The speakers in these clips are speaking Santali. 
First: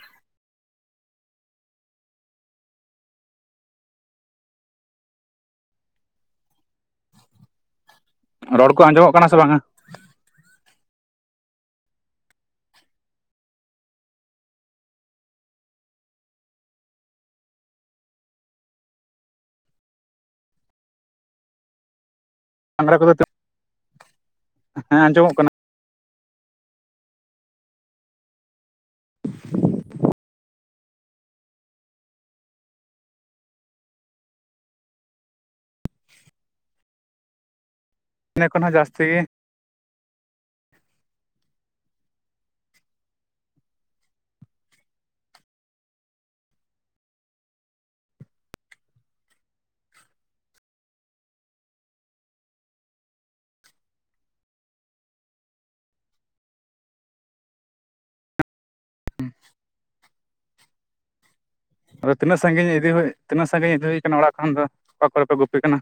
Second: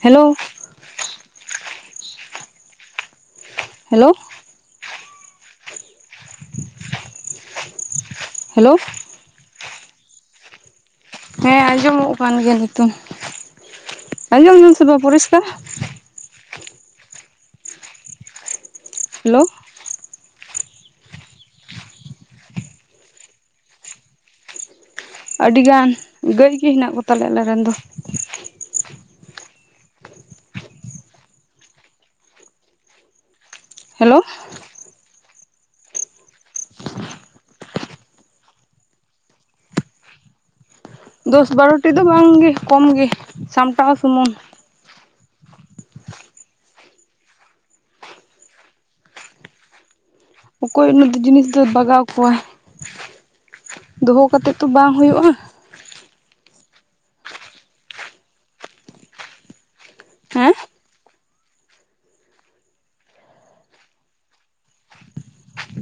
ᱦᱮᱞᱳ᱾ ᱦᱮᱞᱳ᱾ ᱨᱚᱲ ᱦᱮᱞᱳ ᱠᱚ ᱟᱸᱡᱚᱢᱚᱜ ᱠᱟᱱᱟ ᱥᱮ ᱵᱟᱝᱟ? ᱦᱮᱸ ᱟᱸᱡᱚᱢᱚᱜ ᱠᱟᱱ ᱜᱮᱭᱟ ᱱᱤᱛᱳᱝ᱾ ᱟᱸᱡᱚᱢᱮᱜ ᱟᱢ ᱥᱮ ᱵᱟᱝ ᱯᱚᱨᱤᱥᱠᱟᱨ? ᱦᱮᱞᱳ ᱟᱝᱨᱟ ᱠᱚ ᱫᱚ ᱛᱤ ᱦᱮᱸ ᱟᱸᱡᱚᱢᱚᱜ ᱠᱟᱱᱟ ᱟᱹᱰᱤ ᱜᱟᱱ ᱜᱟᱹᱭ ᱜᱮ ᱦᱮᱱᱟᱜ ᱠᱚᱛᱟᱞᱮᱭᱟ ᱟᱞᱮ ᱨᱮᱱ ᱫᱚ ᱦᱮᱞᱳ ᱤᱱᱟᱹ ᱠᱷᱚᱱ ᱦᱚᱸ ᱡᱟᱹᱥᱛᱤ ᱜᱮ, ᱫᱚᱥ ᱵᱟᱨᱚᱴᱤ ᱫᱚ ᱵᱟᱝ ᱜᱮ ᱠᱚᱢ ᱜᱮ ᱥᱟᱢᱴᱟᱣ ᱥᱩᱢᱩᱝ, ᱚᱠᱚᱭ ᱩᱱᱟᱹ ᱫᱚ ᱡᱤᱱᱤᱥ ᱫᱚᱭ ᱵᱟᱜᱟᱣ ᱠᱚᱣᱟ, ᱫᱚᱦᱚ ᱠᱟᱛᱮᱫ ᱛᱚ ᱵᱟᱝ ᱦᱩᱭᱩᱜᱼᱟ, ᱦᱮᱸ ᱟᱫᱚ ᱛᱤᱱᱟᱹᱜ ᱥᱟᱺᱜᱤ ᱤᱫᱤ ᱦᱩᱭ ᱛᱤᱱᱟᱹᱜ ᱥᱟᱺᱜᱤᱧ ᱤᱫᱤ ᱦᱩᱭ ᱛᱤᱱᱟᱹᱜ ᱠᱟᱱᱟ ᱚᱲᱟᱜ ᱠᱷᱚᱱ ᱫᱚ ᱚᱠᱟ ᱠᱚ ᱨᱮ ᱯᱮ ᱜᱩᱯᱤ ᱠᱟᱱᱟ,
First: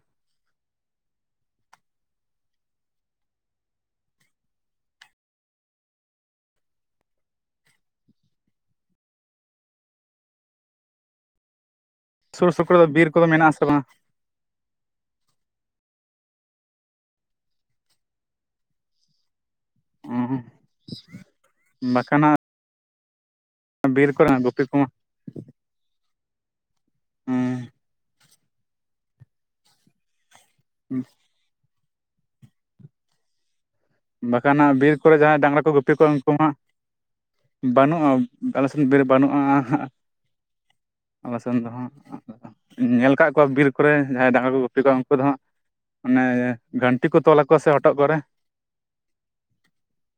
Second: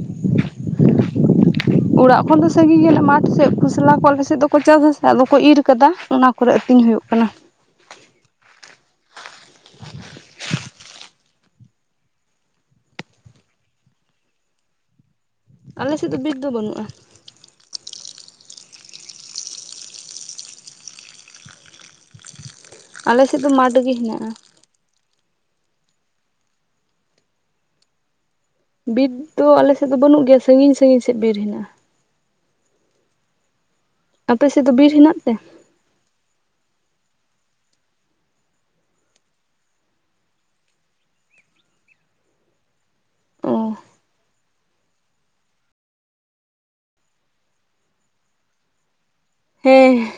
ᱚᱲᱟᱜ ᱠᱷᱚᱱ ᱫᱚ ᱥᱟᱺᱜᱤᱧ ᱜᱮᱭᱟᱞᱮ ᱢᱟᱴᱷ ᱥᱮᱫ ᱠᱷᱚᱥᱞᱟ ᱠᱚ ᱟᱞᱮ ᱥᱮᱫ ᱫᱚ ᱠᱚ ᱪᱟᱥᱟ ᱟᱥᱮ ᱟᱫᱚ ᱠᱚ ᱤᱨ ᱠᱟᱫᱟ ᱚᱱᱟ ᱠᱚ ᱨᱮ ᱟᱹᱛᱤᱧ ᱦᱩᱭᱩᱜ ᱠᱟᱱᱟ, ᱥᱩᱨ ᱥᱩᱠᱩᱨ ᱨᱮ ᱫᱚ ᱵᱤᱨ ᱠᱚ ᱫᱚ ᱢᱮᱱᱟᱜ ᱟᱥᱮ ᱵᱟᱝ -ᱟ, ᱟᱞᱮ ᱥᱮᱫ ᱫᱚ ᱵᱤᱨ ᱫᱚ ᱵᱟᱹᱱᱩᱜᱼᱟ, ᱚ ᱵᱟᱠᱷᱟᱱ ᱦᱟᱸᱜ ᱟᱞᱮ ᱥᱮᱫ ᱫᱚ ᱢᱟᱴ ᱜᱮ ᱵᱤᱨ ᱦᱮᱱᱟᱜᱼᱟ, ᱠᱚᱨᱮᱱᱟᱜ ᱜᱩᱯᱤ [inaudible] ᱦᱩᱸ ᱵᱤᱨ ᱫᱚ ᱟᱞᱮ ᱥᱮᱫ ᱫᱚ ᱵᱟᱹᱱᱩᱜ ᱜᱮᱭᱟ ᱥᱟᱺᱜᱤᱧ ᱥᱟᱺᱜᱤᱧ ᱥᱮᱫ ᱵᱤᱨ ᱦᱮᱱᱟᱜᱼᱟ, ᱟᱯᱮ ᱵᱟᱠᱷᱟᱱ ᱥᱮᱫ ᱫᱚ ᱦᱟᱸᱜ ᱵᱤᱨ ᱠᱚ ᱦᱮᱱᱟᱜ ᱨᱮ ᱛᱮ ᱡᱟᱦᱟᱸᱭ ᱰᱟᱝᱨᱟ ᱠᱚ ᱜᱩᱯᱤ ᱠᱚᱣᱟ ᱩᱱᱠᱩ ᱦᱟᱸᱜ ᱵᱟᱹᱱᱩᱜᱼᱟ ᱟᱞᱮ ᱥᱮᱱ ᱵᱤᱨ ᱵᱟᱹᱱᱩᱜᱼᱟ, ᱟᱞᱮ ᱥᱮᱱ ᱫᱚ ᱦᱟᱸᱜ, ᱧᱮᱞ ᱠᱟᱫ ᱠᱚᱣᱟ ᱚ ᱵᱤᱨ ᱠᱚ ᱨᱮ ᱡᱟᱦᱟᱸᱭ ᱰᱟᱝᱨᱟ ᱠᱚ ᱜᱩᱯᱤ ᱠᱚᱣᱟ ᱩᱱᱠᱩ ᱫᱚ ᱦᱟᱸᱜ, ᱚᱱᱮ ᱜᱷᱟᱱᱴᱤ ᱠᱚ ᱛᱚᱞᱟ ᱟᱠᱚᱣᱟ ᱥᱮ ᱦᱚᱴᱚᱜ ᱠᱚ ᱨᱮ, ᱦᱮᱸ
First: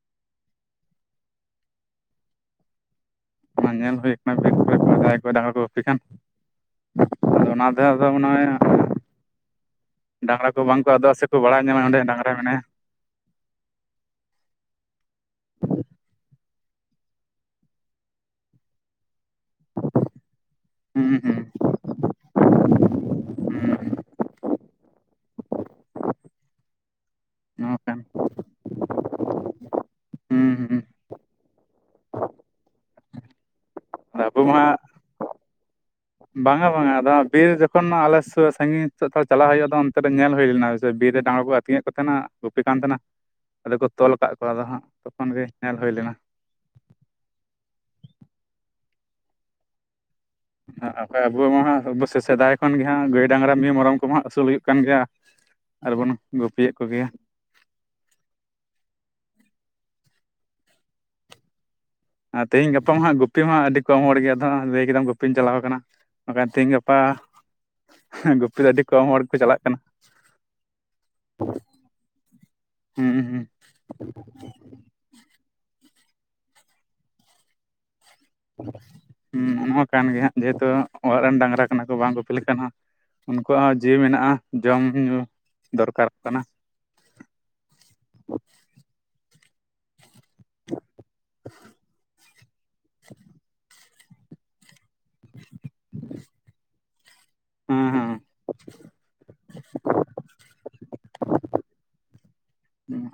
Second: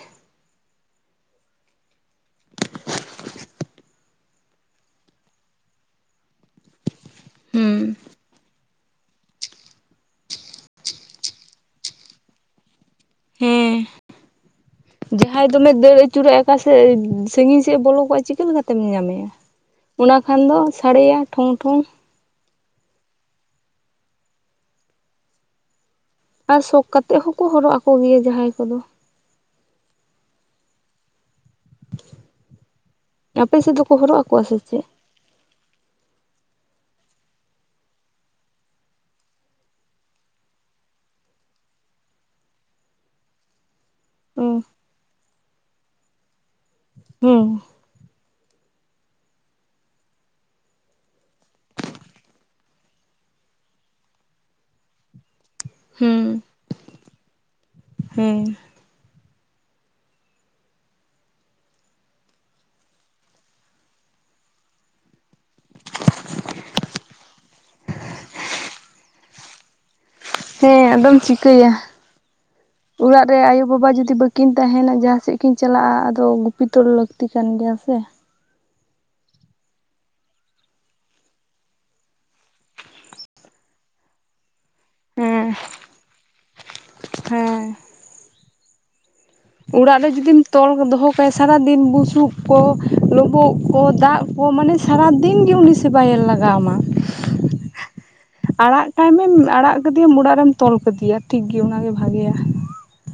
ᱚᱱᱟ ᱧᱮᱞ ᱦᱩᱭ ᱠᱟᱱᱟ ᱵᱤᱨ ᱠᱚ ᱨᱮ ᱡᱟᱦᱟᱸᱭ ᱠᱚ ᱰᱟᱝᱨᱟ ᱠᱚ ᱜᱩᱯᱤ ᱠᱷᱟᱱ, ᱟᱫᱚ ᱚᱱᱟ ᱦᱩᱸ ᱛᱮᱦᱚᱸ ᱛᱚ ᱢᱚᱱᱮ ᱦᱚᱭ, ᱰᱟᱝᱨᱟ ᱠᱚ ᱵᱟᱝ ᱠᱚ ᱟᱫᱚᱜᱼᱟ ᱥᱮ ᱠᱚ ᱵᱟᱲᱟᱭ ᱧᱟᱢᱟ ᱚᱸᱰᱮ ᱰᱟᱝᱨᱟ ᱢᱮᱱᱟᱭᱟ, ᱦᱮᱸ ᱡᱟᱦᱟᱸᱭ ᱫᱚᱢᱮ ᱫᱟᱹᱲ ᱟᱹᱪᱩᱨᱚᱜᱟᱭ ᱟᱠᱟ ᱥᱮᱫ ᱥᱟᱺᱜᱤᱧ ᱥᱮᱫ ᱮ ᱵᱚᱞᱚ ᱠᱚᱜᱟᱭ ᱪᱤᱠᱟᱹ ᱞᱮᱠᱟᱛᱮᱢ ᱧᱟᱢᱮᱭᱟ, ᱚᱱᱟ ᱠᱷᱟᱱ ᱫᱚ ᱥᱟᱲᱮᱭᱟ ᱦᱩᱸ ᱦᱩᱸ ᱴᱷᱚᱝ ᱴᱷᱚᱝ, ᱟᱨ ᱥᱚᱠ ᱠᱟᱛᱮᱫ ᱦᱚᱸ ᱠᱚ ᱦᱩᱸ ᱦᱚᱨᱚᱜ ᱟᱠᱚ ᱚᱱᱠᱟᱱ ᱜᱮᱭᱟ ᱡᱟᱦᱟᱸᱭ ᱠᱚ ᱫᱚ, ᱦᱩᱸ ᱦᱩᱸ ᱟᱯᱮ ᱥᱮᱫ ᱫᱚ ᱠᱚ ᱦᱚᱨᱚᱜ ᱟᱵᱚ ᱟᱠᱚᱣᱟ ᱥᱮ ᱢᱟ ᱦᱟᱸᱜ ᱪᱮᱫ, ᱵᱟᱝᱟ ᱵᱟᱝᱟ ᱟᱫᱚ ᱵᱤᱨ ᱡᱚᱠᱷᱚᱱ ᱟᱞᱮ ᱥᱳ ᱥᱟᱺᱜᱤᱧ ᱥᱳ ᱛᱷᱚᱲᱟ ᱪᱟᱞᱟᱜ ᱦᱳᱭᱳᱜᱼᱟ ᱟᱫᱚ ᱚᱱᱛᱮ ᱨᱮ ᱧᱮᱞ ᱦᱳᱭ ᱞᱮᱱᱟ ᱵᱤᱨ ᱨᱮ ᱰᱟᱝᱨᱟ ᱠᱚ ᱟᱛᱤ ᱟᱛᱤᱧᱮᱫ ᱠᱚ ᱛᱟᱦᱮᱱᱟ ᱜᱩᱯᱤ ᱠᱟᱱ ᱛᱟᱦᱮᱱᱟ ᱟᱫᱚ ᱠᱚ ᱛᱚᱞ ᱠᱟᱫ ᱦᱩᱸ ᱠᱚᱣᱟ ᱟᱫᱚ ᱦᱟᱸᱜ ᱛᱚᱠᱷᱚᱱ ᱜᱮ ᱧᱮᱞ ᱦᱳᱭ ᱞᱮᱱᱟ, ᱦᱩᱸ ᱟᱵᱚ ᱢᱟ ᱦᱟᱸᱜ ᱥᱮᱫᱟᱭ ᱠᱷᱚᱱ ᱜᱮ ᱦᱟᱸᱜ ᱜᱟᱹᱭ ᱰᱟᱝᱨᱟ ᱢᱤᱭᱩ ᱢᱮᱨᱚᱢ ᱠᱚ ᱢᱟᱜ ᱦᱟᱸᱜ ᱟᱹᱥᱩᱞ ᱦᱩᱭᱩᱜ ᱠᱟᱱ ᱜᱮᱭᱟ, [unintelligible] ᱟᱨ ᱵᱚᱱ ᱜᱩᱯᱤᱭᱮᱫ ᱠᱚ ᱜᱮᱭᱟ ᱦᱩᱸ ᱟᱨ ᱛᱮᱦᱤᱧ ᱜᱟᱯᱟ ᱢᱟ ᱦᱟᱸᱜ ᱜᱩᱯᱤ ᱢᱟ ᱟᱹᱰᱤ ᱠᱚᱢ ᱦᱚᱲ ᱜᱮ ᱟᱫᱚ ᱞᱟᱹᱭ ᱠᱮᱫᱟᱢ ᱜᱩᱯᱤᱢ ᱪᱟᱞᱟᱣ ᱠᱟᱱᱟ, ᱵᱟᱠᱷᱟᱱ ᱛᱮᱦᱤᱧ ᱜᱟᱯᱟ ᱜᱩᱯᱤ ᱫᱚ ᱟᱹᱰᱤ ᱠᱚᱢ ᱦᱚᱲ ᱜᱮ ᱠᱚ ᱪᱟᱞᱟᱜ ᱠᱟᱱᱟ, ᱦᱮᱸ ᱟᱫᱚᱢ ᱪᱤᱠᱟᱹᱭᱟ ᱦᱩᱸ ᱦᱩᱸ ᱚᱲᱟᱜ ᱨᱮ ᱟᱭᱳ ᱵᱟᱵᱟ ᱡᱩᱫᱤ ᱵᱟᱹᱠᱤᱱ ᱛᱟᱦᱮᱱᱟ ᱡᱟᱦᱟᱸ ᱥᱮᱫ ᱠᱤᱱ ᱪᱟᱞᱟᱜᱼᱟ ᱟᱫᱚ ᱜᱩᱯᱤᱛᱚ ᱞᱟᱹᱠᱛᱤ ᱠᱟᱱ ᱜᱮᱭᱟ ᱥᱮ, ᱦᱩ ᱚᱱᱟ ᱦᱚ ᱠᱟᱱ ᱜᱮᱭᱟ ᱡᱮᱦᱮᱛᱩ ᱚᱲᱟᱜ ᱨᱮᱱ ᱰᱟᱝᱨᱟ ᱠᱟᱱᱟ ᱠᱚ ᱵᱟᱝ ᱜᱩᱯᱤ ᱞᱮᱠᱷᱟᱱ ᱦᱚᱸ ᱩᱱᱠᱩᱣᱟᱜ ᱦᱚᱸ ᱡᱤᱣᱤ ᱢᱮᱱᱟᱜᱼᱟ ᱡᱚᱢ ᱧᱩ ᱦᱮᱸ ᱫᱚᱨᱠᱟᱨᱚᱜ ᱠᱟᱱᱟ ᱦᱮᱸ ᱚᱲᱟᱜ ᱨᱮ ᱡᱩᱫᱤᱢ ᱛᱚᱞ ᱫᱚᱦᱚ ᱠᱟᱭᱟ ᱥᱟᱨᱟ ᱫᱤᱱ ᱵᱩᱥᱩᱵ ᱠᱚ ᱞᱳᱵᱳᱜ ᱠᱚ ᱫᱟᱜ, ᱦᱚ ᱢᱟᱱᱮ ᱥᱟᱨᱟ ᱫᱤᱱ ᱜᱮ ᱩᱱᱤ ᱥᱮᱵᱟᱭᱮ ᱞᱟᱜᱟᱣᱟᱢᱟ ᱦᱮᱸ ᱦᱮᱸ ᱟᱲᱟᱜ ᱠᱟᱭ ᱢᱮ ᱟᱲᱟᱜ ᱠᱟᱮᱭᱟ ᱚᱲᱟᱜ ᱨᱮᱢ ᱛᱚᱞ ᱠᱮᱫᱮᱭᱟ ᱴᱷᱤᱠ ᱜᱮ ᱚᱱᱟ ᱜᱮ ᱵᱷᱟᱜᱮᱭᱟ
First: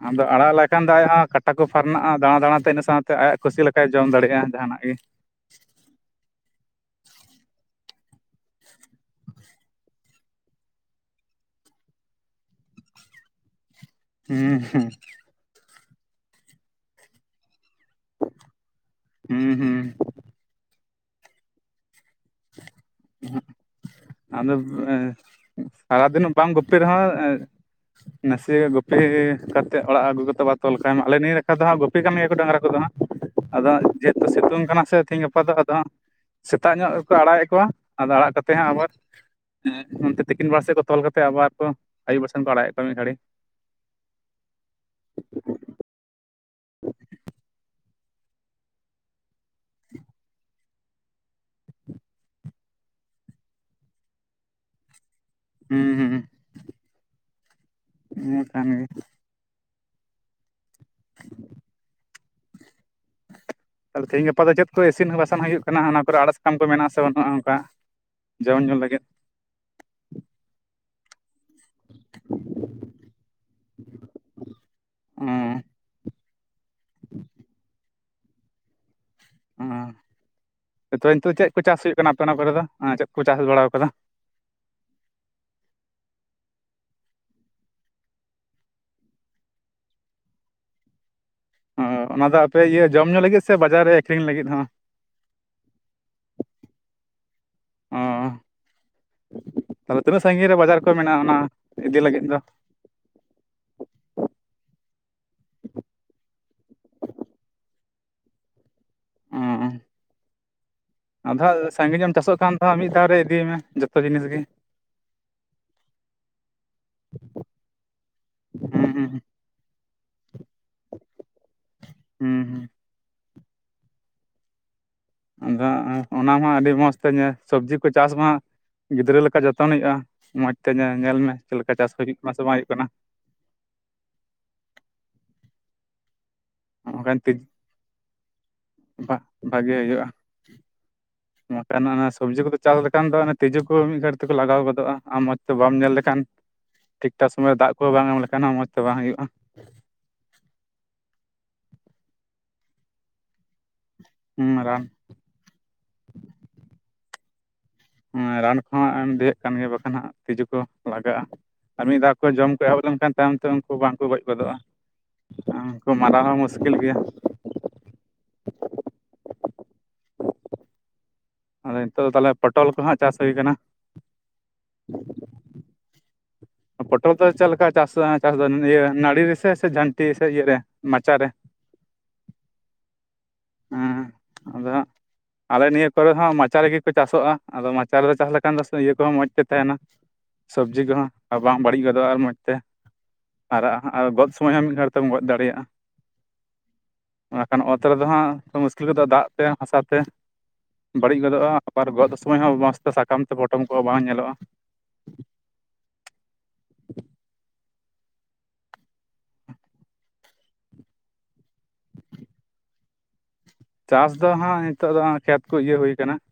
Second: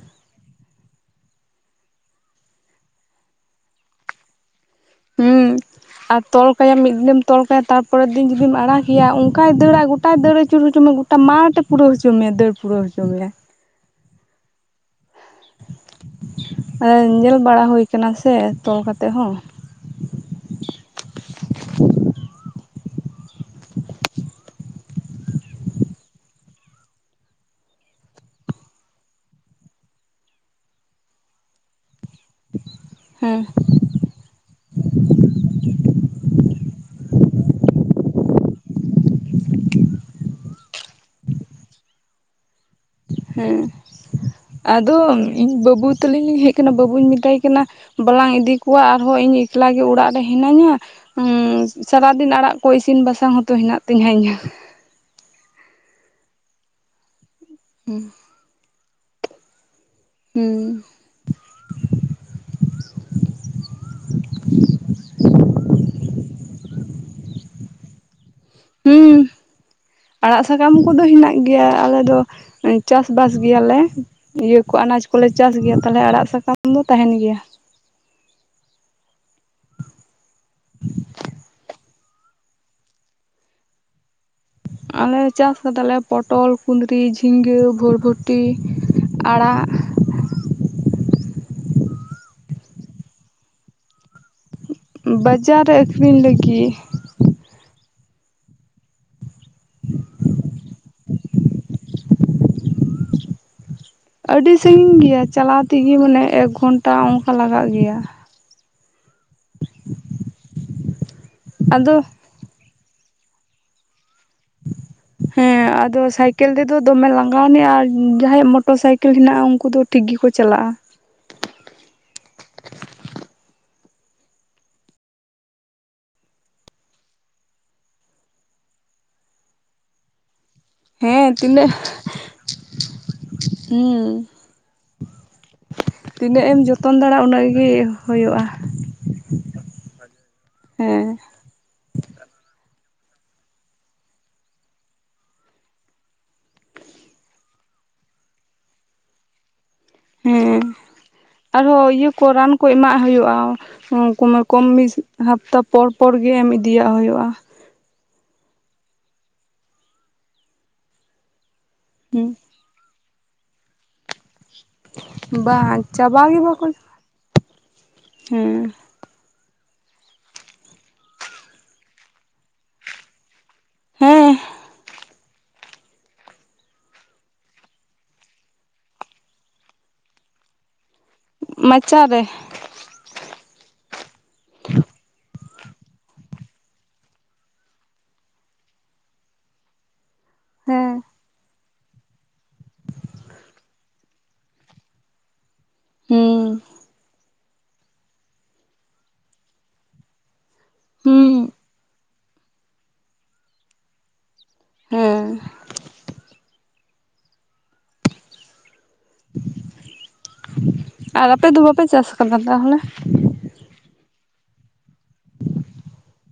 ᱟᱫᱚ ᱟᱲᱟᱜ ᱞᱮᱠᱷᱟᱱ ᱫᱚ ᱟᱡ ᱦᱚᱸ ᱠᱟᱴᱟ ᱠᱚ ᱯᱷᱟᱨᱱᱟᱜᱼᱟ ᱫᱟᱬᱟ ᱫᱟᱬᱟ ᱛᱮ ᱤᱱᱟᱹ ᱥᱟᱶ ᱛᱮ ᱟᱭᱟᱜ ᱠᱩᱥᱤ ᱞᱮᱠᱟᱭ ᱡᱚᱢ ᱫᱟᱲᱮᱭᱟᱜᱼᱟ ᱡᱟᱦᱟᱱᱟᱜ ᱜᱮ᱾ ᱦᱩᱸ ᱟᱨ ᱛᱚᱞ ᱠᱟᱭᱟᱢ ᱢᱤᱫ ᱫᱤᱱᱮᱢ ᱛᱚᱞ ᱠᱟᱭᱟ ᱛᱟᱨ ᱯᱚᱨᱮᱨ ᱫᱤᱱ ᱡᱩᱫᱤᱢ ᱟᱲᱟᱜ ᱮᱭᱟ ᱚᱱᱠᱟᱭ ᱫᱟᱹᱲ-ᱟ ᱜᱚᱴᱟᱭ ᱫᱟᱹᱲ ᱟᱹᱪᱩᱨ ᱦᱚᱪᱚ ᱢᱮᱭᱟ᱾ ᱜᱚᱴᱟ ᱢᱟᱴᱷ ᱯᱩᱨᱟᱹᱣ ᱦᱚᱪᱚ ᱢᱮᱭᱟ ᱫᱟᱹᱲ ᱯᱩᱨᱟᱹᱣ ᱦᱚᱪᱚ ᱢᱮᱭᱟ᱾ ᱦᱮᱸ ᱦᱩᱸ ᱧᱮᱞ ᱵᱟᱲᱟ ᱦᱩᱭ ᱠᱟᱱᱟ ᱥᱮ ᱛᱚᱞ ᱠᱟ ᱦᱩᱸ ᱦᱩᱸ ᱩᱦᱩᱜ ᱟᱫᱚ ᱮᱸᱻ ᱥᱟᱨᱟᱫᱤᱱᱚᱜ ᱵᱟᱝ ᱜᱩᱯᱤ ᱨᱮᱦᱚᱸ ᱱᱟᱥᱮᱭᱟᱜ ᱜᱩᱯᱤ ᱠᱟᱛᱮᱫ ᱚᱲᱟᱜ ᱟᱹᱜᱩ ᱠᱟᱛᱮ ᱵᱟ ᱛᱚᱞ ᱠᱟᱭ ᱟᱞᱮ ᱱᱤᱭᱟᱹ ᱞᱮᱠᱷᱟ ᱫᱚ ᱦᱟᱸᱜ ᱜᱩᱯᱤ ᱠᱟᱹᱢᱤᱭᱟ ᱰᱟᱝᱨᱟ ᱠᱚᱫᱚ ᱦᱟᱸᱜ ᱦᱮᱸ ᱟᱫᱚ ᱥᱤᱛᱩᱝ ᱠᱟᱱᱟ ᱥᱮ ᱛᱮᱦᱤᱧ ᱜᱟᱯᱟ ᱫᱚ ᱟᱫᱚ ᱥᱮᱛᱟᱜ ᱧᱚᱜ ᱜᱮᱠᱚ ᱟᱲᱟᱜᱮᱫ ᱠᱚᱣᱟ ᱟᱫᱚ ᱟᱲᱟᱜ ᱠᱟᱛᱮ ᱦᱟᱸ ᱟᱵᱟᱨ ᱦᱮᱸ ᱚᱱᱛᱮ ᱛᱤᱠᱤᱱ ᱵᱮᱲᱟ ᱥᱮᱫ ᱠᱚ ᱛᱚᱞ ᱠᱟᱛᱮᱮᱫ ᱟᱵᱟᱨ ᱠᱚ ᱟᱭᱩᱵ ᱵᱟ ᱥᱮᱱ ᱠᱚ ᱟᱲᱟᱜᱮᱫ ᱠᱚᱣᱟ ᱢᱤᱫ ᱜᱷᱟᱹᱲᱤ ᱦᱮᱸ ᱟᱫᱚ ᱤᱧ ᱵᱟᱹᱵᱩ ᱛᱟᱞᱤᱧ ᱞᱤᱧ ᱦᱮᱡ ᱟᱠᱟᱱᱟ ᱵᱟᱹᱵᱩᱧ ᱢᱮᱛᱟᱭ ᱠᱟᱱᱟ ᱵᱟᱞᱟᱝ ᱤᱫᱤ ᱠᱚᱣᱟ ᱟᱨ ᱦᱚᱸ ᱤᱧ ᱮᱠᱞᱟ ᱜᱮ ᱚᱲᱟᱜ ᱨᱮ ᱦᱤᱱᱟᱹᱧᱟ᱾ ᱥᱟᱨᱟᱫᱤᱱ ᱟᱲᱟᱜ ᱠᱚ ᱤᱥᱤᱱ ᱵᱟᱥᱟᱝ ᱦᱚᱸᱛᱚ ᱦᱮᱱᱟᱜ ᱛᱤᱧᱟᱹ ᱤᱧᱟᱹᱜ ᱦᱮᱸ ᱦᱩᱸ ᱦᱮᱸ ᱤᱱᱟᱹᱠᱟᱱ ᱜᱮ᱾ ᱦᱩᱸ [inaudible] ᱛᱮ ᱛᱮᱦᱤᱧ ᱜᱟᱯᱟ ᱫᱚ ᱪᱮᱫ ᱠᱚ ᱤᱥᱤᱱ ᱦᱚᱸ ᱵᱟᱥᱟᱝ ᱦᱩᱭᱩᱜ ᱠᱟᱱᱟ ᱚᱱᱟ ᱠᱚᱨᱮ ᱟᱲᱟᱜ ᱥᱟᱠᱟᱢ ᱠᱚ ᱢᱮᱱᱟᱜᱼᱟᱥᱮ ᱵᱟᱹᱱᱩᱜᱼᱟ ᱚᱱᱠᱟ ᱡᱚᱢᱚᱱ ᱡᱚᱝ ᱞᱟᱹᱜᱤᱫ ᱦᱩᱸ ᱟᱲᱟᱜ ᱥᱟᱠᱟᱢ ᱠᱚᱫᱚ ᱦᱮᱱᱟᱜ ᱜᱮᱭᱟ ᱟᱞᱮ ᱫᱚ ᱪᱟᱥᱵᱟᱥ ᱜᱮᱭᱟᱞᱮ ᱤᱭᱟᱹ ᱠᱚ ᱟᱱᱟᱡ ᱚ ᱠᱚᱞᱮ ᱪᱟᱥ ᱜᱮᱭᱟ ᱛᱟᱞᱦᱮ ᱟᱲᱟᱜ ᱥᱟᱠᱟᱢ ᱫᱚ ᱛᱟᱦᱮᱱ ᱜᱮᱭᱟ ᱦ ᱱᱤᱛᱚ ᱱᱤᱛᱚᱜ ᱪᱮᱫ ᱠᱚ ᱪᱟᱥ ᱦᱩᱭᱩᱜ ᱠᱟᱱᱟ ᱟᱯᱮ ᱚᱱᱟ ᱠᱚᱨᱮ ᱫᱚ ᱪᱮᱫ ᱠᱚ ᱪᱟᱥ ᱵᱟᱲᱟ ᱟᱠᱟᱫᱟ᱾ ᱟᱞᱮ ᱪᱟᱥ ᱟᱠᱟᱫᱟᱞᱮ ᱯᱚᱴᱚᱞ, ᱠᱩᱸᱫᱽᱨᱤ, ᱡᱷᱤᱸᱜᱟᱹ, ᱵᱷᱚᱨᱵᱷᱚᱴᱤ, ᱟᱲᱟᱜ, ᱚ ᱚᱱᱟ ᱫᱚ ᱟᱯᱮ ᱤᱭᱟᱹ ᱡᱚᱢ ᱧᱩ ᱞᱟᱹᱜᱤᱫ ᱥᱮ ᱵᱟᱡᱟᱨ ᱨᱮ ᱟᱹᱠᱷᱨᱤᱧ ᱞᱟᱹᱜᱤᱫ ᱦᱚᱸ᱾ ᱵᱟᱡᱟᱨ ᱨᱮ ᱟᱹᱠᱷᱨᱤᱧ ᱞᱟᱹᱜᱤᱫ᱾ ᱚ ᱛᱟᱦᱞᱮ ᱛᱤᱱᱟᱹᱜ ᱥᱟᱺᱜᱤᱧ ᱨᱮ ᱵᱟᱡᱟᱨ ᱠᱚ ᱢᱮᱱᱟᱜᱼᱟ᱾ ᱚᱱᱟ ᱤᱫᱤ ᱞᱟᱹᱜᱤᱫ ᱫᱚ [inaudible] ᱟᱹᱰᱤ ᱥᱟᱺᱜᱤᱧ ᱜᱮᱭᱟ ᱪᱟᱞᱟᱣ ᱛᱮᱜᱮ ᱢᱟᱱᱮ ᱮᱠ ᱜᱷᱚᱱᱴᱟ ᱚᱱᱠᱟ ᱞᱟᱜᱟᱜ ᱜᱮᱭᱟ᱾ ᱟᱫᱚ ᱦᱟᱸᱜ ᱟᱫᱚ ᱥᱟᱺᱜᱤᱧᱚᱜ ᱮᱢ ᱪᱟᱥᱚᱜ ᱠᱷᱟᱱ ᱫᱚ ᱦ ᱢᱤᱫ ᱫᱷᱟᱣ ᱨᱮ ᱤᱫᱤᱭ ᱢᱮ ᱡᱚᱛᱚ ᱡᱤᱱᱤᱥ ᱜᱮ ᱦᱮᱸ ᱟᱫᱚ ᱥᱟᱭᱠᱮᱞ ᱛᱮᱫᱚ ᱫᱚᱢᱮ ᱞᱟᱸᱟᱜᱟᱣᱱᱤᱡ ᱟᱨ ᱡᱟᱦᱟᱸᱭᱟᱜ ᱢᱚᱴᱚᱨ ᱦᱩᱸ ᱦᱩᱸ ᱥᱟᱭᱠᱮᱞ ᱦᱮᱱᱟᱜᱼᱟ ᱩᱱᱠᱩ ᱫᱚ ᱴᱷᱤᱠ ᱜᱮᱠᱚ ᱪᱟᱞᱟᱜᱼᱟ ᱦᱩᱸ ᱦᱩᱸ ᱟᱫᱚ ᱚᱱᱟ ᱢᱟ ᱟᱹᱰᱤ ᱢᱚᱸᱡᱽ ᱛᱮ ᱧᱮᱞ ᱥᱚᱵᱽᱡᱤ ᱠᱚ ᱪᱟᱥ ᱢᱟ ᱜᱤᱫᱽᱨᱟᱹ ᱞᱮᱠᱟ ᱡᱚᱛᱚᱱ ᱦᱩᱭᱩᱜᱼᱟ ᱢᱚᱸᱡᱽ ᱛᱮ ᱧ ᱧᱮᱞ ᱢᱮ ᱪᱮᱫ ᱛᱤᱱᱟᱹᱜ ᱞᱮᱠᱟ ᱪᱟᱥ ᱦᱩᱭᱩᱜ ᱠᱟᱱᱟ ᱥᱮ ᱵᱟᱝ ᱦᱩᱭᱩᱜ ᱠᱟᱱᱟ᱾ ᱦᱮᱸ ᱛᱤᱱᱟᱹᱜ ᱮᱢ ᱡᱚᱛᱚᱱ ᱚᱱᱠᱟᱱ ᱫᱟᱲᱟ ᱩᱱᱟᱹᱜ ᱜᱮ ᱦᱩᱭᱩᱜᱼᱟ᱾ ᱵᱷᱟᱜᱮ ᱦᱩᱭᱩᱜᱼᱟ ᱦᱮᱸ ᱵᱟᱠᱷᱟᱱ ᱚᱱᱟ ᱥᱚᱵᱽᱡᱤ ᱠᱚᱫᱚ ᱪᱟᱥ ᱞᱮᱠᱷᱟᱱ ᱫᱚ ᱛᱤᱡᱩ ᱠᱚ ᱢᱤᱫ ᱜᱷᱟᱹᱲᱤᱡ ᱛᱮᱠᱚ ᱞᱟᱜᱟᱣ ᱜᱚᱫᱚᱜᱼᱟ ᱟᱢ ᱢᱚᱸᱡᱽ ᱛᱮ ᱵᱟᱢ ᱧᱮᱞ ᱞᱮᱠᱷᱟᱱ ᱴᱷᱤᱠ ᱴᱷᱟᱠ ᱥᱚᱢᱚᱭ ᱫᱟᱜ ᱠᱚ ᱵᱟᱝ ᱮᱢ ᱞᱮᱠᱷᱟᱱ ᱦᱚᱸ ᱢᱚᱸᱡᱽ ᱛᱮ ᱵᱟᱝ ᱦᱩᱭᱩᱜᱼᱟ ᱾ ᱦᱮᱸ, ᱟᱨᱦᱚᱸ ᱤᱭᱟᱹ ᱠᱚ ᱨᱟᱱ ᱠᱚ ᱮᱢᱟᱜ ᱦᱩᱭᱩᱜᱼᱟ, ᱦᱮᱸ ᱠᱚᱢᱮ ᱦᱩᱸ ᱨᱟᱱ ᱠᱚᱢᱤᱥᱼᱼ ᱦᱟᱯᱛᱟ ᱯᱚᱨ ᱯᱚᱨ ᱜᱮ ᱮᱢ ᱤᱫᱤᱭᱟᱜ ᱦᱩᱭᱩᱜᱼᱟ ᱾ ᱨᱟᱱ ᱠᱚᱦᱚᱸ ᱮᱢ ᱤᱫᱤᱭᱮᱫ ᱠᱟᱱ ᱜᱮᱭᱟ ᱵᱟᱠᱷᱟᱱ ᱦᱟᱸᱜ ᱛᱤᱡᱩ ᱠᱚ ᱞᱟᱜᱟᱜᱼᱟ ᱾ ᱟᱨ ᱢᱤᱫ ᱫᱷᱟᱣ ᱠᱚ ᱦᱩᱸ ᱡᱚᱢ ᱠᱚ ᱮᱦᱚᱵ ᱞᱮᱱᱠᱷᱟᱱ ᱛᱟᱭᱚᱢ ᱛᱮ ᱩᱱᱠᱩ ᱵᱟᱝᱠᱚ ᱜᱚᱡ ᱜᱚᱫᱚᱜᱼᱟ ᱾ ᱵᱟᱝ ᱩᱱᱠᱩ ᱢᱟᱨᱟ ᱪᱟᱵᱟ ᱦᱚᱸ ᱢᱩᱥᱠᱤᱞ ᱜᱮᱭᱟ ᱾ ᱦᱩᱸ ᱟᱫᱚ ᱱᱤᱛᱚᱜ ᱫᱚ ᱛᱟᱦᱚᱞᱮ ᱯᱚᱴᱚᱞ ᱠᱚᱦᱟᱸᱜ ᱪᱟᱥ ᱦᱩᱭ ᱟᱠᱟᱱᱟ ᱾ ᱦᱮᱸ ᱯᱚᱴᱚᱞ ᱫᱚ ᱪᱮᱫ ᱞᱮᱠᱟ ᱪᱟᱥ ᱪᱟᱥ ᱫᱚ ᱤᱭᱟᱹ ᱱᱟᱹᱲᱤ ᱨᱮᱥᱮ ᱥᱮ ᱡᱷᱟᱹᱱᱴᱤ ᱥᱮ ᱤᱭᱟᱹ ᱢᱟᱪᱟᱨᱮ ᱾ ᱢᱟᱪᱟᱨᱮ ᱾ ᱩᱸ ᱟᱫᱚᱼᱼ ᱟᱞᱮ ᱱᱤᱭᱟᱹ ᱠᱚᱨᱮ ᱦᱚᱸ ᱢᱟᱪᱟ ᱨᱤᱜᱮ ᱠᱚ ᱪᱟᱥᱚᱜᱼᱟ, ᱟᱫᱚ ᱢᱟᱪᱟ ᱨᱮᱫᱚ ᱪᱟᱥ ᱞᱮᱠᱷᱟᱱ ᱫᱚ ᱤᱭᱟᱹ ᱠᱚᱦᱚᱸ ᱢᱚᱡᱽ ᱛᱮ ᱛᱟᱦᱮᱱᱟ ᱾ ᱥᱚᱵᱽᱡᱤ ᱠᱚ ᱦᱮᱸ ᱦᱚᱸᱼᱼ ᱵᱟᱝ ᱵᱟᱹᱲᱤᱡ ᱜᱚᱫᱚᱜ ᱟᱨ ᱢᱚᱸᱡᱽᱛᱮ ᱟᱨ ᱚ ᱟᱨ ᱜᱚᱫ ᱥᱚᱢᱚᱭ ᱦᱚᱸ ᱢᱤᱫ ᱜᱷᱟᱹᱲᱤ ᱛᱮᱢ ᱜᱚᱫ ᱫᱟᱲᱤᱭᱟᱜᱼᱟ ᱾ ᱦᱩᱸ ᱵᱟᱠᱷᱟᱱ ᱚᱛ ᱨᱮᱫᱚ ᱦᱟᱸᱜ ᱢᱩᱥᱠᱤᱞ ᱜᱚᱫᱚᱜᱼᱟ ᱫᱟᱜ ᱛᱮ ᱦᱟᱥᱟ ᱛᱮᱼᱼ ᱵᱟᱹᱲᱤᱡ ᱦᱩᱸ ᱜᱚᱫᱚᱜᱼᱟ, ᱟᱵᱟᱨ ᱜᱚᱫ ᱥᱚᱢᱚᱭ ᱦᱚᱸ ᱢᱚᱡᱽ ᱛᱮ ᱥᱟᱠᱟᱢ ᱛᱮ ᱯᱚᱴᱚᱢ ᱠᱚᱸ ᱵᱟᱝ ᱧᱮᱞᱚᱜᱼᱟ ᱾ ᱦᱩᱸ [unintelligible] ᱟᱨ ᱟᱯᱮ ᱫᱩ ᱵᱟᱯᱮ ᱪᱟᱥ ᱟᱠᱟᱫᱟ ᱛᱟᱦᱚᱞᱮ? ᱪᱟᱥ ᱫᱚ ᱦᱟᱜ ᱱᱤᱛᱚᱜ ᱫᱚ ᱠᱷᱮᱛ ᱠᱚ ᱤᱭᱟᱹ ᱦᱩᱭᱟ ᱠᱟᱱᱟ ᱾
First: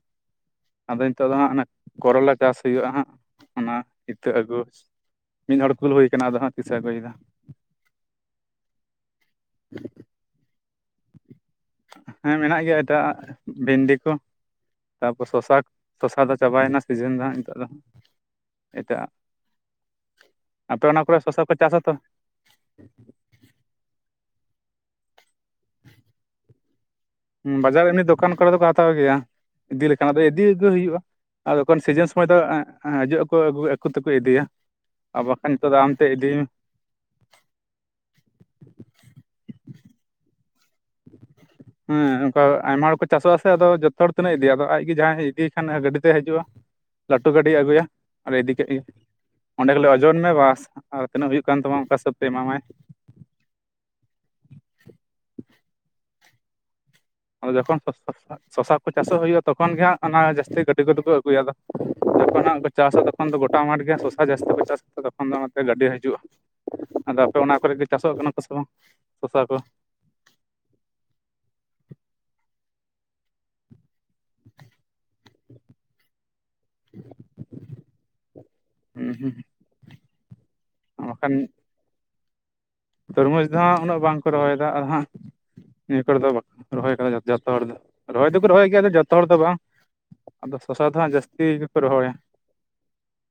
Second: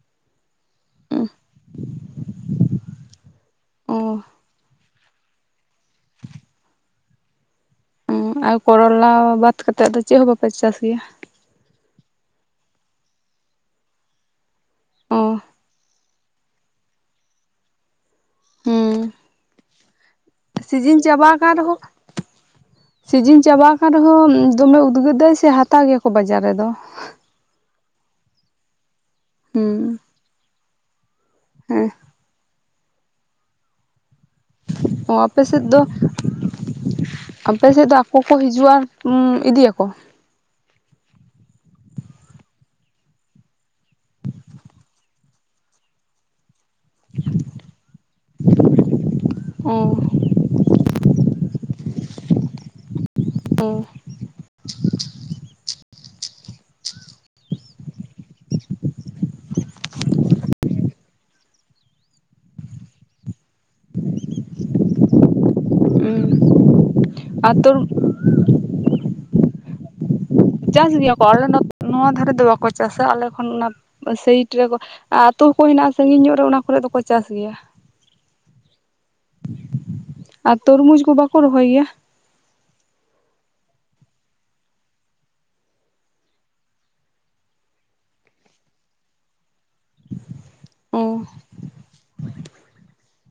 ᱟᱫᱚ ᱱᱤᱛᱚᱜ ᱫᱚ ᱦᱟᱸᱜ ᱚᱱᱟ ᱠᱚᱨᱚᱞᱟ ᱪᱟᱥ ᱦᱩᱭᱩᱜᱼᱟ ᱦᱟᱸᱜ, ᱚᱱᱟ ᱚ ᱤᱛᱟᱹ ᱟᱹᱜᱩᱼᱼ ᱢᱤᱫ ᱦᱚᱲ ᱠᱩᱞ ᱦᱩᱭ ᱠᱟᱱᱟ ᱟᱫᱚ ᱦᱟᱜᱸ ᱛᱤᱥᱮ ᱟᱹᱜᱩᱭᱫᱟ ᱾ ᱟᱨ ᱠᱚᱨᱚᱞᱟ ᱵᱟᱫᱽ ᱠᱟᱛᱮᱫ ᱫᱚ ᱪᱮᱫ ᱦᱚᱸ ᱵᱟᱯᱮ ᱪᱟᱥ ᱜᱮᱭᱟ? ᱦᱮᱸ ᱢᱮᱱᱟᱜ ᱜᱮᱭᱟ ᱮᱴᱟᱜ ᱟᱜ ᱵᱷᱤᱱᱰᱤ ᱠᱚ ᱾ ᱚ ᱛᱟᱨᱯᱚᱨ ᱥᱚᱥᱟ ᱥᱚᱥᱟ ᱫᱚ ᱪᱟᱵᱟᱭᱮᱱᱟ ᱥᱤᱡᱤᱱ ᱫᱚ ᱦᱟᱸᱜ ᱱᱤᱛᱚᱜ ᱫᱚ ᱾ ᱮᱴᱟᱜ ᱟᱜ, ᱦᱩᱸ ᱟᱯᱮ ᱥᱤᱡᱤᱱ ᱚᱱᱟ ᱠᱚᱨᱮ ᱪᱟᱵᱟ ᱥᱚᱥᱟ ᱟᱠᱟᱱ ᱠᱚ ᱪᱟᱥ ᱨᱮᱦᱚᱸ ᱟᱛᱚ? ᱥᱤᱡᱤᱱ ᱪᱟᱵᱟ ᱠᱟᱱ ᱨᱮᱦᱚᱸ ᱫᱚᱢᱮ ᱩᱫᱽᱜᱟᱹᱨᱫᱟᱭ ᱥᱮ ᱦᱟᱛᱟᱣ ᱜᱮᱭᱟ ᱠᱚ ᱵᱟᱡᱟᱨ ᱨᱮᱫᱚ ᱾ ᱦᱩᱸ ᱵᱟᱡᱟᱨ ᱮᱢᱱᱤ ᱫᱚᱠᱟᱱ ᱠᱚᱨᱮ ᱫᱚᱠᱚ ᱦᱟᱛᱟᱣ ᱜᱮᱭᱟ, ᱤᱫᱤ ᱦᱩᱸ ᱞᱮᱠᱷᱟᱱ ᱟᱫᱚ ᱤᱫᱤ ᱟᱜᱩ ᱦᱩᱭᱩᱜᱼᱟ ᱾ ᱟᱫᱚ ᱦᱮᱸ ᱥᱤᱡᱤᱱ ᱥᱚᱢᱚᱭ ᱫᱚ ᱦᱟᱡᱩᱜ ᱟᱠᱩ ᱟᱠᱩ ᱛᱮᱠᱚ ᱤᱫᱤᱭᱟ ᱚ ᱾ ᱟ ᱟᱯᱮ ᱵᱟᱠᱷᱟᱱ ᱥᱮᱫ ᱱᱤᱛᱚᱜ ᱫᱚ ᱟᱢᱛᱮ ᱤᱫᱤ ᱢᱮ ᱾ ᱟᱯᱮ ᱥᱮᱜ ᱫᱚ ᱟᱠᱚ ᱠᱚ ᱦᱤᱡᱩᱜᱼᱟ ᱤᱫᱤᱭᱟᱠᱚ ᱾ ᱦᱮᱸ ᱚᱝᱠᱟ ᱟᱭᱢᱟ ᱦᱚᱲ ᱠᱚ ᱪᱟᱥᱚᱜ ᱟ ᱥᱮ ᱟᱫᱚ ᱡᱚᱛᱚ ᱦᱚᱲ ᱛᱤᱱᱟᱹᱜ ᱤᱫᱤᱭᱟ ᱟᱫᱚ ᱟᱡᱜᱮ ᱡᱟᱦᱟᱸᱭ ᱤᱫᱤᱭᱮ ᱠᱷᱟᱱ ᱜᱟᱹᱰᱤ ᱛᱮᱭ ᱦᱟᱡᱩᱜᱼᱟ ᱾ [unintelligible] ᱞᱟᱹᱴᱩ ᱜᱟᱹᱰᱤᱭ ᱟᱹᱜᱩᱭᱟ ᱟᱨᱮ ᱤᱫᱤ ᱠᱮᱜ ᱜᱮ ᱚ ᱚᱸᱰᱮ ᱜᱮᱞᱮ ᱳᱡᱚᱱᱼᱼ ᱚᱱᱮ ᱵᱟᱥ, ᱟᱨ ᱛᱤᱱᱟᱹᱜ ᱦᱩᱭᱩᱜ ᱠᱟᱱ ᱛᱟᱢᱟ ᱚᱝᱠᱟ ᱦᱤᱥᱟᱹᱵ ᱛᱮ ᱮᱢᱟ ᱢᱟᱹᱭ ᱾ ᱚᱚ [unintelligible] ᱨᱟ ᱡᱚᱠᱷᱱ ᱯᱟᱥ ᱯᱟᱥ ᱟᱜᱼᱼ ᱥᱚᱥᱟ ᱠᱚ ᱪᱟᱥᱚᱜ ᱦᱩᱭᱩᱜᱼᱟ ᱛᱚᱠᱷᱚᱱ ᱜᱮ ᱦᱟᱸᱜ ᱚᱱᱟ ᱡᱟᱹᱥᱛᱤ ᱜᱟᱹᱰᱤ ᱠᱩ ᱫᱚ ᱟᱹᱜᱩᱭᱟᱫᱟ, ᱡᱚᱠᱷᱚᱱ ᱦᱟᱜᱸᱼᱼ ᱪᱟᱥᱼᱟ ᱛᱚᱠᱷᱚᱱ ᱫᱚ ᱜᱚᱴᱟ ᱢᱟᱴ ᱜᱮᱭᱟ ᱥᱚᱥᱟ ᱡᱟᱹᱥᱛᱤ ᱠᱚ ᱪᱟᱥᱟ ᱛᱚᱠᱷᱚᱱ ᱫᱚ ᱚᱱᱟᱛᱮ ᱜᱟᱹᱰᱤ ᱦᱟᱡᱩᱜᱼᱟ ᱦᱩᱸ ᱾ ᱟᱫᱚ ᱟᱯᱮ ᱟᱨ ᱚᱱᱟ ᱛᱚ ᱠᱚᱨᱮ ᱜᱮ ᱪᱟᱥᱚᱜ ᱠᱟᱱᱟ ᱠᱚ ᱥᱮ ᱵᱟᱝ ᱥᱚᱥᱟ ᱠᱩ? ᱪᱟᱥ ᱜᱮᱭᱟ ᱠᱚ ᱟᱞᱮ ᱱᱚᱣᱟ ᱫᱷᱟᱨᱮ ᱫᱚ ᱵᱟᱠᱚ ᱪᱟᱥᱟ ᱟᱞᱮ ᱠᱷᱚᱱ ᱚᱱᱟᱼᱼ ᱥᱟᱭᱤᱴ ᱨᱮᱠᱚ ᱟ ᱟᱛᱩ ᱠᱚ ᱦᱮᱱᱟᱜᱼᱟ ᱥᱟᱸᱜᱤᱧ ᱧᱚᱜ ᱨᱮ ᱚᱱᱟ ᱠᱚᱨᱮ ᱫᱚᱠᱚ ᱪᱟᱥ ᱜᱮᱭᱟ ᱾ ᱦᱩᱸ ᱦᱩᱸ ᱟ ᱛᱚᱨᱢᱩᱡᱽ ᱠᱚ ᱵᱟᱠᱷᱟᱱ ᱵᱟᱠᱚ ᱨᱚᱦᱚᱭ ᱜᱮᱭᱟ? ᱛᱚᱨᱢᱩᱡᱽ ᱫᱚ ᱦᱟᱸᱜ ᱩᱱᱟᱹᱜ ᱵᱟᱝᱠᱚ ᱨᱚ ᱦᱚ ᱭᱮᱫᱟ ᱟᱨ ᱦᱟᱸᱜ, ᱱᱤᱭᱟᱹ ᱠᱚᱨᱮ ᱫᱚ ᱵᱟᱠᱚ ᱨᱚᱦᱚᱭ ᱠᱟᱫᱟ ᱡᱚᱛᱚ ᱦᱚᱲ ᱫᱚ ᱨᱚᱦᱚᱭ ᱫᱚᱠᱚ ᱨᱚᱦᱚᱭ ᱜᱮᱭᱟ ᱡᱚᱛᱚ ᱦᱚᱲ ᱫᱚ ᱵᱟᱝ, ᱟᱫᱚ ᱥᱚᱥᱟ ᱫᱚ ᱚ ᱦᱟᱸᱜ ᱡᱟᱹᱥᱛᱤ ᱜᱮᱠᱚ ᱨᱚᱦᱚᱭᱟ᱾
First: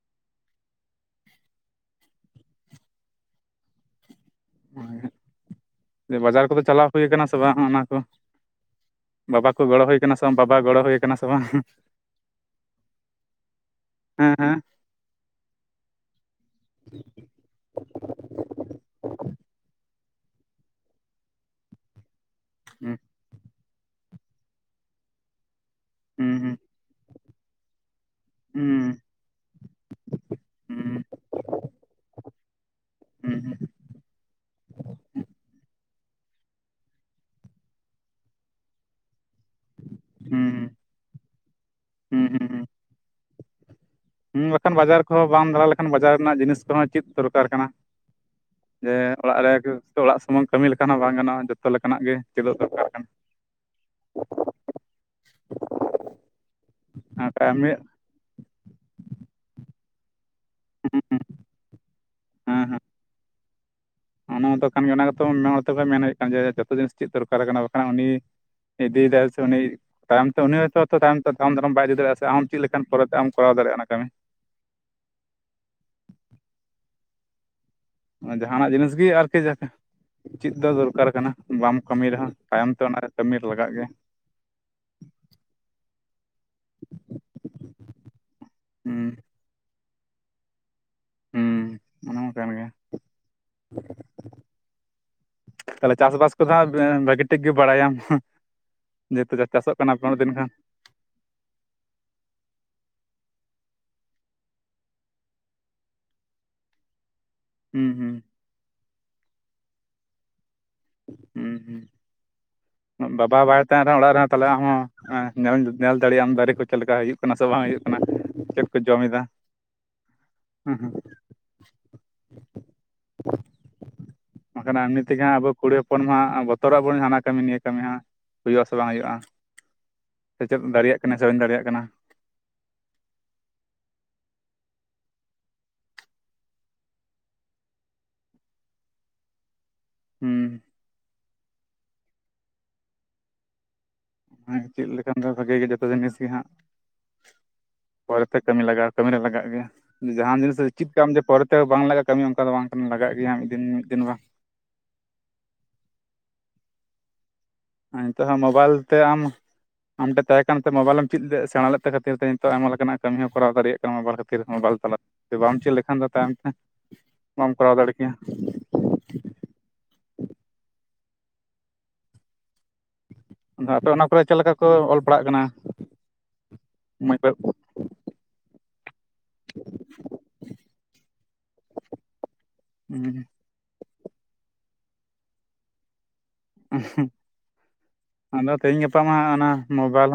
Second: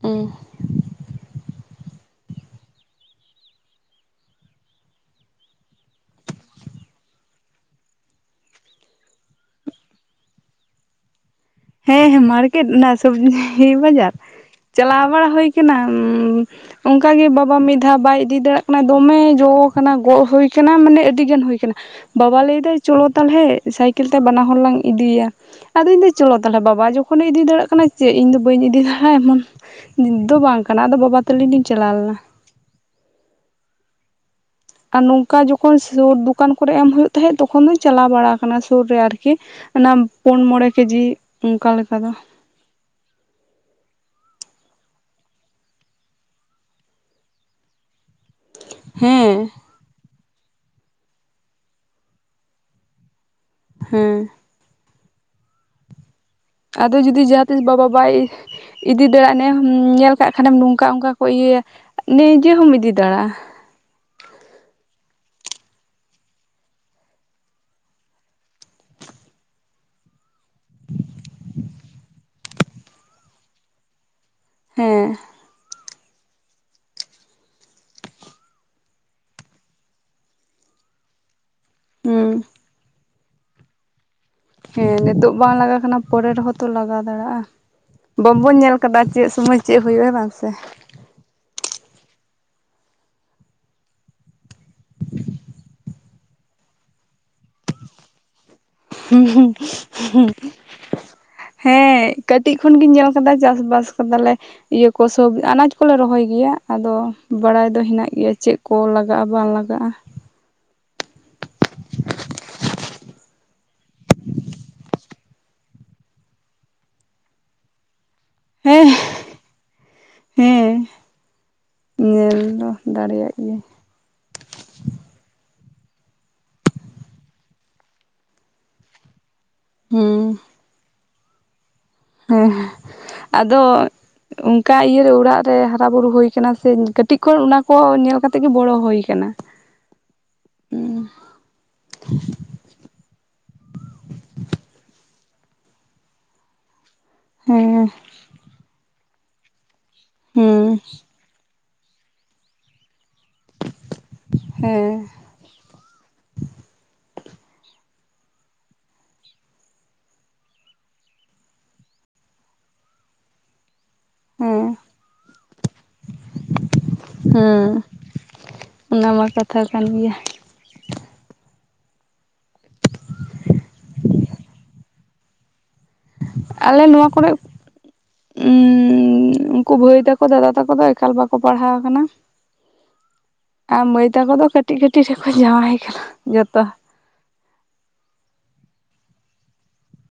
ᱩᱸ ᱚ ᱦᱮᱸᱜ ᱵᱟᱡᱟᱨ ᱠᱚᱫᱚ ᱪᱟᱞᱟᱣ ᱦᱳᱭ ᱠᱟᱱᱟ ᱥᱮ ᱵᱟᱝ ᱚᱱᱟ ᱠᱚ, ᱵᱟᱵᱟ ᱠᱚ ᱜᱚᱲᱚ ᱦᱳᱭ ᱥᱮ ᱵᱟᱝ ᱵᱟᱵᱟ ᱜᱚᱲᱚ ᱦᱳᱭ ᱠᱟᱱᱟ ᱥᱮ ᱵᱟᱝ, ᱦᱮᱸ ᱢᱟᱨᱠᱮᱴ ᱚᱱᱟ ᱥᱚᱵᱽᱡᱤ ᱵᱟᱡᱟᱨ, ᱦᱮᱸ ᱦᱮᱸ ᱪᱟᱞᱟᱣ ᱢᱟ ᱦᱩᱭ ᱠᱟᱱᱟ ᱩᱸᱻ ᱚᱝᱠᱟᱜᱮ ᱵᱟᱵᱟ ᱢᱤᱫ ᱫᱷᱟᱣ ᱵᱟᱭ ᱤᱫᱤ ᱫᱟᱲᱮᱭᱟᱜ ᱠᱟᱱᱟ ᱫᱚᱢᱮ ᱡᱚ ᱠᱟᱱᱟ ᱜᱚᱜ ᱦᱩᱭ ᱠᱟᱱᱟ ᱢᱟᱱᱮ ᱟᱹᱰᱤ ᱜᱟᱱ ᱦᱩᱭ ᱠᱟᱱᱟ᱾ ᱵᱟᱵᱟ ᱞᱟᱹᱭᱫᱟᱭ ᱦᱮᱸ ᱪᱚᱞᱚ ᱛᱟᱦᱚᱞᱮ ᱥᱟᱭᱠᱮᱞ ᱛᱮ ᱵᱟᱱᱟ ᱦᱚᱲ ᱞᱟᱝ ᱤᱫᱤᱭᱮᱭᱟ ᱟᱫᱚᱧ ᱞᱟᱭᱫᱟᱹ ᱪᱚᱞᱚ ᱦᱩᱸ ᱦᱩᱸ ᱛᱟᱦᱚᱞᱮ ᱵᱟᱵᱟ ᱡᱚ, ᱠᱷᱚᱱᱮ ᱤᱫᱤ ᱫᱟᱲᱮᱭᱟᱜ ᱠᱟᱱᱟ ᱪᱮᱜ ᱤᱧᱫᱚ ᱵᱟᱹᱧ ᱤᱫᱤ ᱦᱩᱸ ᱫᱟᱲᱤᱭᱟᱜᱼᱟ ᱮᱢᱚᱱ ᱱᱤᱛ ᱫᱚ ᱵᱟᱝ ᱠᱟᱱᱟ ᱟᱫᱚ ᱦᱩᱸ ᱵᱟᱵᱟ ᱛᱟᱞᱤᱧ ᱞᱤᱧ ᱪᱟᱞᱟᱣ ᱞᱮᱱᱟ᱾ ᱦᱩᱸ ᱦᱩᱸ ᱟᱨ ᱱᱚᱝᱠᱟ ᱡᱚᱠᱷᱚᱱ ᱥᱩᱨ ᱫᱩᱠᱟᱱ ᱠᱚᱨᱮ ᱮᱢ ᱦᱳᱭᱳᱜ ᱛᱟᱦᱮᱸᱫ ᱛᱚᱠᱷᱚᱱ ᱫᱩᱧ ᱪᱟᱞᱟᱣ ᱵᱟᱲᱟ ᱟᱠᱟᱱᱟ ᱥᱩᱨ ᱨᱮ ᱟᱨ ᱠᱤ ᱚᱱᱟ ᱯᱩᱱ ᱢᱚᱬᱮ ᱦᱩᱸ ᱠᱮᱡᱤ ᱚᱱᱠᱟ ᱞᱮᱠᱟ ᱫᱚ᱾ ᱦᱩᱸ ᱦᱩᱸ ᱦᱩᱸ ᱦᱩᱸ ᱵᱟᱠᱷᱟᱱ ᱵᱟᱡᱟᱨ ᱠᱚᱦᱚᱸ ᱵᱟᱢ ᱫᱟᱲᱟ ᱞᱮᱠᱷᱟᱱ ᱵᱟᱡᱟᱨ ᱨᱮᱱᱟᱜ ᱡᱤᱱᱤᱥ ᱠᱚᱦᱚᱸ ᱪᱮᱫ ᱫᱚᱨᱠᱟᱨ ᱠᱟᱱᱟ᱾ ᱡᱮ ᱚᱲᱟᱜ ᱦᱮᱸ ᱨᱮᱭᱟᱠᱚ, ᱛᱚ ᱚᱲᱟᱜ ᱥᱩᱢᱩᱝ ᱠᱟᱹᱢᱤ ᱞᱮᱠᱟ ᱦᱚᱸ ᱵᱟᱝ ᱜᱟᱱᱼᱟ ᱡᱚᱛᱚ ᱞᱮᱠᱟᱱᱟᱜ ᱜᱮ ᱪᱮᱫᱚᱜ ᱫᱚᱨᱠᱟᱨ ᱠᱟᱱᱟ᱾ ᱦᱮᱸ, [inaudible] ᱟᱫᱚ ᱡᱩᱫᱤ ᱦᱮᱸ ᱡᱟᱦᱟᱸ ᱛᱤᱥ ᱠᱟᱹᱢᱤ ᱵᱟᱵᱟ ᱵᱟᱭ ᱤᱫᱤ ᱫᱟᱲᱮᱭᱟᱜ ᱱᱮ ᱧᱮᱞ, ᱠᱟᱜ ᱠᱷᱟᱱᱮᱢ ᱱᱚᱝᱠᱟ ᱦᱩᱸ ᱚᱱᱠᱟ ᱦᱩᱸ ᱠᱚ ᱤᱭᱟᱹᱭᱟ ᱱᱤᱡᱮ ᱦᱮᱸ ᱦᱚᱢ ᱦᱮᱸ ᱤᱫᱤ ᱫᱟᱲᱮᱜᱼᱟ᱾ ᱚᱱᱟ ᱢᱟᱛᱚ ᱠᱟᱱ ᱜᱮ ᱚᱱᱟ ᱜᱮᱛᱚ ᱱᱮ ᱦᱚᱲ ᱢᱮᱱ ᱦᱩᱭᱩᱜ ᱠᱟᱱ ᱡᱮ ᱡᱚᱛᱚ ᱡᱤᱱᱤᱥ ᱪᱮᱫ ᱫᱚᱨᱠᱟᱨ ᱠᱟᱱᱟ ᱵᱟᱠᱷᱟᱱ ᱩᱱᱤ, ᱤᱫᱤ ᱫᱟᱭ ᱥᱮ ᱩᱱᱤ, ᱛᱟᱭᱚᱢ ᱛᱮ ᱩᱱᱤ ᱦᱚᱭᱛᱚ [unintelligible] ᱛᱟᱭᱚᱢ ᱫᱟᱨᱟᱢ ᱵᱟᱭ ᱤᱫᱤᱫᱟᱲᱮᱭᱟᱜᱼᱟ ᱥᱮ ᱟᱢ ᱪᱮᱫ ᱞᱮᱠᱟᱱ ᱯᱚᱨᱮᱛᱮ ᱟᱢ ᱠᱚᱨᱟᱣ ᱫᱟᱲᱮᱼᱟ ᱚᱱᱟ ᱠᱟᱹᱢᱤ᱾ ᱦᱮᱸ᱾ ᱚᱱᱟ ᱡᱟᱦᱟᱸᱱᱟᱜ ᱡᱤᱱᱤᱥ ᱜᱤ ᱟᱨᱠᱤ ᱡᱟ ᱪᱤᱫ ᱫᱚ ᱫᱚᱨᱠᱟᱨ ᱠᱟᱱᱟ᱾ ᱵᱟᱢ ᱠᱟᱹᱢᱤ ᱨᱮᱦᱚᱸ ᱦᱩᱸ ᱛᱟᱭᱚᱢ ᱛᱮ ᱚᱱᱟ ᱨᱮ ᱠᱟᱹᱢᱤ ᱨᱮ ᱞᱟᱜᱟᱜ ᱜᱮ᱾ ᱦᱮᱸ ᱱᱤᱛᱚᱜ ᱵᱟᱝ ᱞᱟᱜᱟ ᱠᱟᱱᱟ ᱯᱚᱨᱮ ᱨᱮᱦᱚᱸ ᱛᱚ ᱞᱟᱜᱟ ᱫᱟᱲᱟᱜᱼᱟ᱾ ᱵᱟᱹᱵᱩᱧ ᱧᱮᱞ ᱠᱟᱫᱟ ᱦᱩᱸ ᱪᱮᱫ ᱥᱚᱢᱚᱭ ᱪᱮᱫ ᱦᱩᱭᱩᱜᱼᱟ ᱵᱟᱝ ᱥᱮ, ᱦᱩᱸ ᱚᱱᱟ ᱢᱟ ᱠᱟᱱ ᱜᱮᱭᱟ᱾ ᱛᱟᱦᱚᱞᱮ ᱪᱟᱥᱵᱟᱥ ᱠᱚᱫᱚ ᱦᱟᱸᱜ ᱵᱟᱸ ᱵᱷᱟᱹᱜᱤ ᱴᱷᱤᱠ ᱜᱤ ᱵᱟᱲᱟᱭᱟᱢ, ᱡᱮᱦᱮᱛᱩ ᱪᱟᱥᱚᱜ ᱠᱟᱱᱟ ᱯᱮ ᱩᱱᱟᱹᱜ ᱫᱤᱱ ᱠᱷᱚᱱ [inaudible] ᱦᱮᱸ ᱠᱟᱹᱴᱤᱜ ᱠᱷᱚᱱ ᱜᱮᱧ ᱧᱮᱞ ᱠᱟᱫᱟ ᱪᱟᱥ ᱵᱟᱥ ᱟᱠᱟᱫᱟᱞᱮ᱾ ᱤᱭᱟᱹ ᱠᱚ ᱥᱚᱵᱤ ᱟᱱᱟᱡᱽ ᱠᱚᱞᱮ ᱨᱚᱦᱚᱭ ᱜᱮᱭᱟ ᱟᱫᱚ, ᱵᱟᱲᱟᱭ ᱫᱚ ᱦᱮᱱᱟᱜ ᱦᱩᱸ ᱜᱮᱭᱟ ᱪᱮᱫ ᱠᱚ ᱞᱟᱜᱟᱜᱼᱟ ᱵᱟᱝ ᱞᱟᱜᱟᱜᱼᱟ᱾ ᱦᱩᱸ ᱦᱩᱸ᱾ ᱵᱟᱵᱟ ᱵᱟᱭ ᱛᱟᱦᱮᱱᱟ ᱨᱮᱦᱚᱸ ᱚᱲᱟᱜ ᱨᱮᱦᱚᱸ ᱛᱟᱦᱚᱞᱮ ᱟᱢᱦᱚᱸ ᱧᱮᱞ ᱧᱮᱞ ᱫᱟᱲᱮᱭᱟᱜ ᱟᱢ ᱫᱟᱨᱮ ᱠᱚ ᱪᱮᱫ ᱞᱮᱠᱟ ᱦᱩᱭᱩᱜ, ᱭᱩᱜ ᱠᱟᱱᱟ ᱥᱮ ᱵᱟᱝ ᱦᱩᱭᱩᱜ ᱠᱟᱱᱟ ᱪᱮᱫ ᱠᱚ ᱦᱮᱸ ᱡᱚᱢᱮᱫᱟ ᱦᱮᱸ ᱦᱩᱸ ᱦᱩᱸ, ᱧᱮᱞ ᱫᱚ ᱫᱟᱲᱮᱭᱟᱜ ᱜᱤᱭᱟᱹᱧ᱾ ᱵᱟᱝᱠᱷᱟᱱ ᱮᱢᱱᱤ ᱛᱮᱜᱮᱟᱸ ᱟᱵᱚ ᱠᱩᱲᱤ ᱦᱚᱯᱚᱱ ᱢᱟ ᱵᱚᱛᱚᱨᱚᱜ ᱵᱚᱱ ᱦᱟᱱᱟ ᱠᱟᱹᱢᱤ ᱱᱤᱭᱟᱹ ᱠᱟᱹᱢᱤ ᱦᱟᱸᱜ᱾ ᱦᱩᱭᱩᱜ ᱟᱥᱮ ᱵᱟᱝ ᱦᱩᱭᱩᱜᱼᱟ ᱦᱩᱸ ᱥᱮᱪᱮᱫ ᱫᱟᱲᱮᱭᱟᱜ ᱠᱟᱱᱟ ᱥᱮ ᱵᱟᱹᱧ ᱫᱟᱲᱮᱭᱟᱜ ᱠᱟᱱᱟ, ᱦᱮᱸ ᱟᱫᱚ, ᱚᱝᱠᱟ ᱤᱭᱟᱹᱨᱮ ᱚᱲᱟᱜ ᱨᱮ ᱦᱟᱨᱟ ᱵᱩᱨᱩ ᱦᱩᱭ ᱠᱟᱱᱟ ᱥᱮ ᱠᱟᱹᱴᱤᱡ ᱠᱷᱚᱱ ᱚᱱᱟ ᱠᱚ ᱧᱮᱞ ᱠᱟᱛᱮᱜ ᱜᱮ ᱵᱚᱲᱚ ᱦᱩᱭ ᱠᱟᱱᱟ᱾ [unintelligible] ᱦᱩᱸ᱾ ᱦᱩᱸ᱾ ᱚᱱᱮ ᱪᱮᱫ ᱞᱮᱠᱷᱟᱱ ᱫᱚ ᱵᱷᱟᱜᱮ ᱜᱮ ᱡᱚᱛᱚ ᱡᱤᱱᱤᱥ ᱜᱮ ᱦᱟᱸᱜ ᱦᱮᱸ᱾ ᱯᱚᱨᱮᱛᱮ ᱠᱟᱹᱢᱤ ᱞᱟᱜᱟᱜᱼᱟ ᱠᱢᱤᱤ ᱨᱮ ᱞᱟᱜᱟᱜ ᱜᱮᱭᱟ, ᱡᱟᱦᱟᱸᱱ ᱡᱤᱱᱤᱥ ᱦᱮᱸ ᱪᱮᱫ ᱠᱟᱜᱢ ᱡᱮ ᱯᱚᱨᱮ ᱛᱮ ᱵᱟᱝ ᱞᱟᱜᱟᱜᱼᱟ ᱠᱟᱹᱢᱤ ᱚᱝᱠᱟ ᱫᱚ ᱵᱟᱝ ᱠᱟᱱᱟ, ᱞᱟᱜᱟᱜ ᱜᱮᱭᱟ ᱢᱤᱫ ᱫᱤᱱ ᱢᱤᱫ ᱫᱤᱱ ᱵᱟᱝ᱾ ᱦᱮᱸ᱾ ᱱᱤᱛᱚᱜ ᱦᱚᱸ ᱢᱳᱵᱟᱭᱤᱞ ᱛᱮ ᱟᱢ ᱟᱢ ᱴᱷᱮᱱ ᱛᱟᱦᱮᱸ ᱠᱟᱱᱛᱮ ᱢᱳᱵᱟᱭᱤᱞ ᱮᱢ ᱪᱮᱫ ᱞᱮᱫ ᱥᱮᱬᱟ ᱞᱮᱫ ᱛᱮ ᱠᱷᱟᱹᱤᱨ ᱛᱮ ᱱᱤᱛᱚᱜ ᱟᱭᱢᱟ ᱞᱮᱠᱟᱱᱟᱜ ᱠᱟᱹᱢᱤ ᱦᱚᱸ ᱠᱚᱨᱟᱣ ᱫᱟᱲᱭᱟᱜ ᱠᱟᱱᱟ ᱢᱳᱵᱟᱭᱤᱞ ᱠᱷᱟ ᱛᱤᱨ ᱨᱮ ᱦᱮᱸ ᱢᱳᱵᱟᱭᱤᱞ ᱛᱟᱞᱟ ᱵᱟᱢ ᱪᱮᱫ ᱞᱮᱠᱷᱟᱱ ᱫᱚ ᱛᱟᱭᱚᱢ ᱛᱮ ᱵᱟᱢ ᱠᱚᱨᱟᱣ ᱦᱮᱸ ᱫᱟᱲᱮ ᱠᱮᱭᱟ᱾ ᱚᱱᱟ ᱢᱟ ᱠᱟᱛᱷᱟ ᱠᱟᱱ ᱜᱮᱭᱟ᱾ ᱟᱫᱚ ᱟᱯᱮ ᱚᱱᱟ ᱠᱚᱨᱮ ᱪᱮᱫ ᱞᱮᱠᱟ ᱠᱚ ᱚᱞ ᱯᱟᱲᱦᱟᱜ ᱠᱟᱱᱟ? ᱟᱞᱮ ᱱᱚᱣᱟ ᱢᱟᱹᱭ ᱠᱚᱨᱮᱜ ᱵᱟᱹᱵᱩ ᱩᱸ ᱩᱝᱠᱩ ᱵᱷᱟᱹᱭ ᱛᱟᱠᱚ ᱫᱟᱫᱟ ᱛᱟᱠᱚ ᱫᱚ ᱮᱠᱟᱞ ᱵᱟᱠᱚ ᱯᱟᱲᱦᱟᱣ ᱠᱟᱱᱟ᱾ ᱩᱸ᱾ ᱟᱨ ᱢᱟᱹᱭ ᱛᱟᱠᱚ ᱫᱚ ᱠᱟᱹᱴᱤᱡ ᱠᱟᱹᱴᱤᱡ ᱨᱮᱠᱚ ᱡᱟᱶᱟᱭ ᱠᱟᱱᱟ᱾ ᱡᱚᱛᱚ ᱟᱫᱚ ᱛᱮᱦᱤᱧ ᱜᱟᱯᱟ ᱢᱟ ᱚᱱᱟ ᱢᱳᱵᱟᱭᱤᱞ ᱦᱚᱸ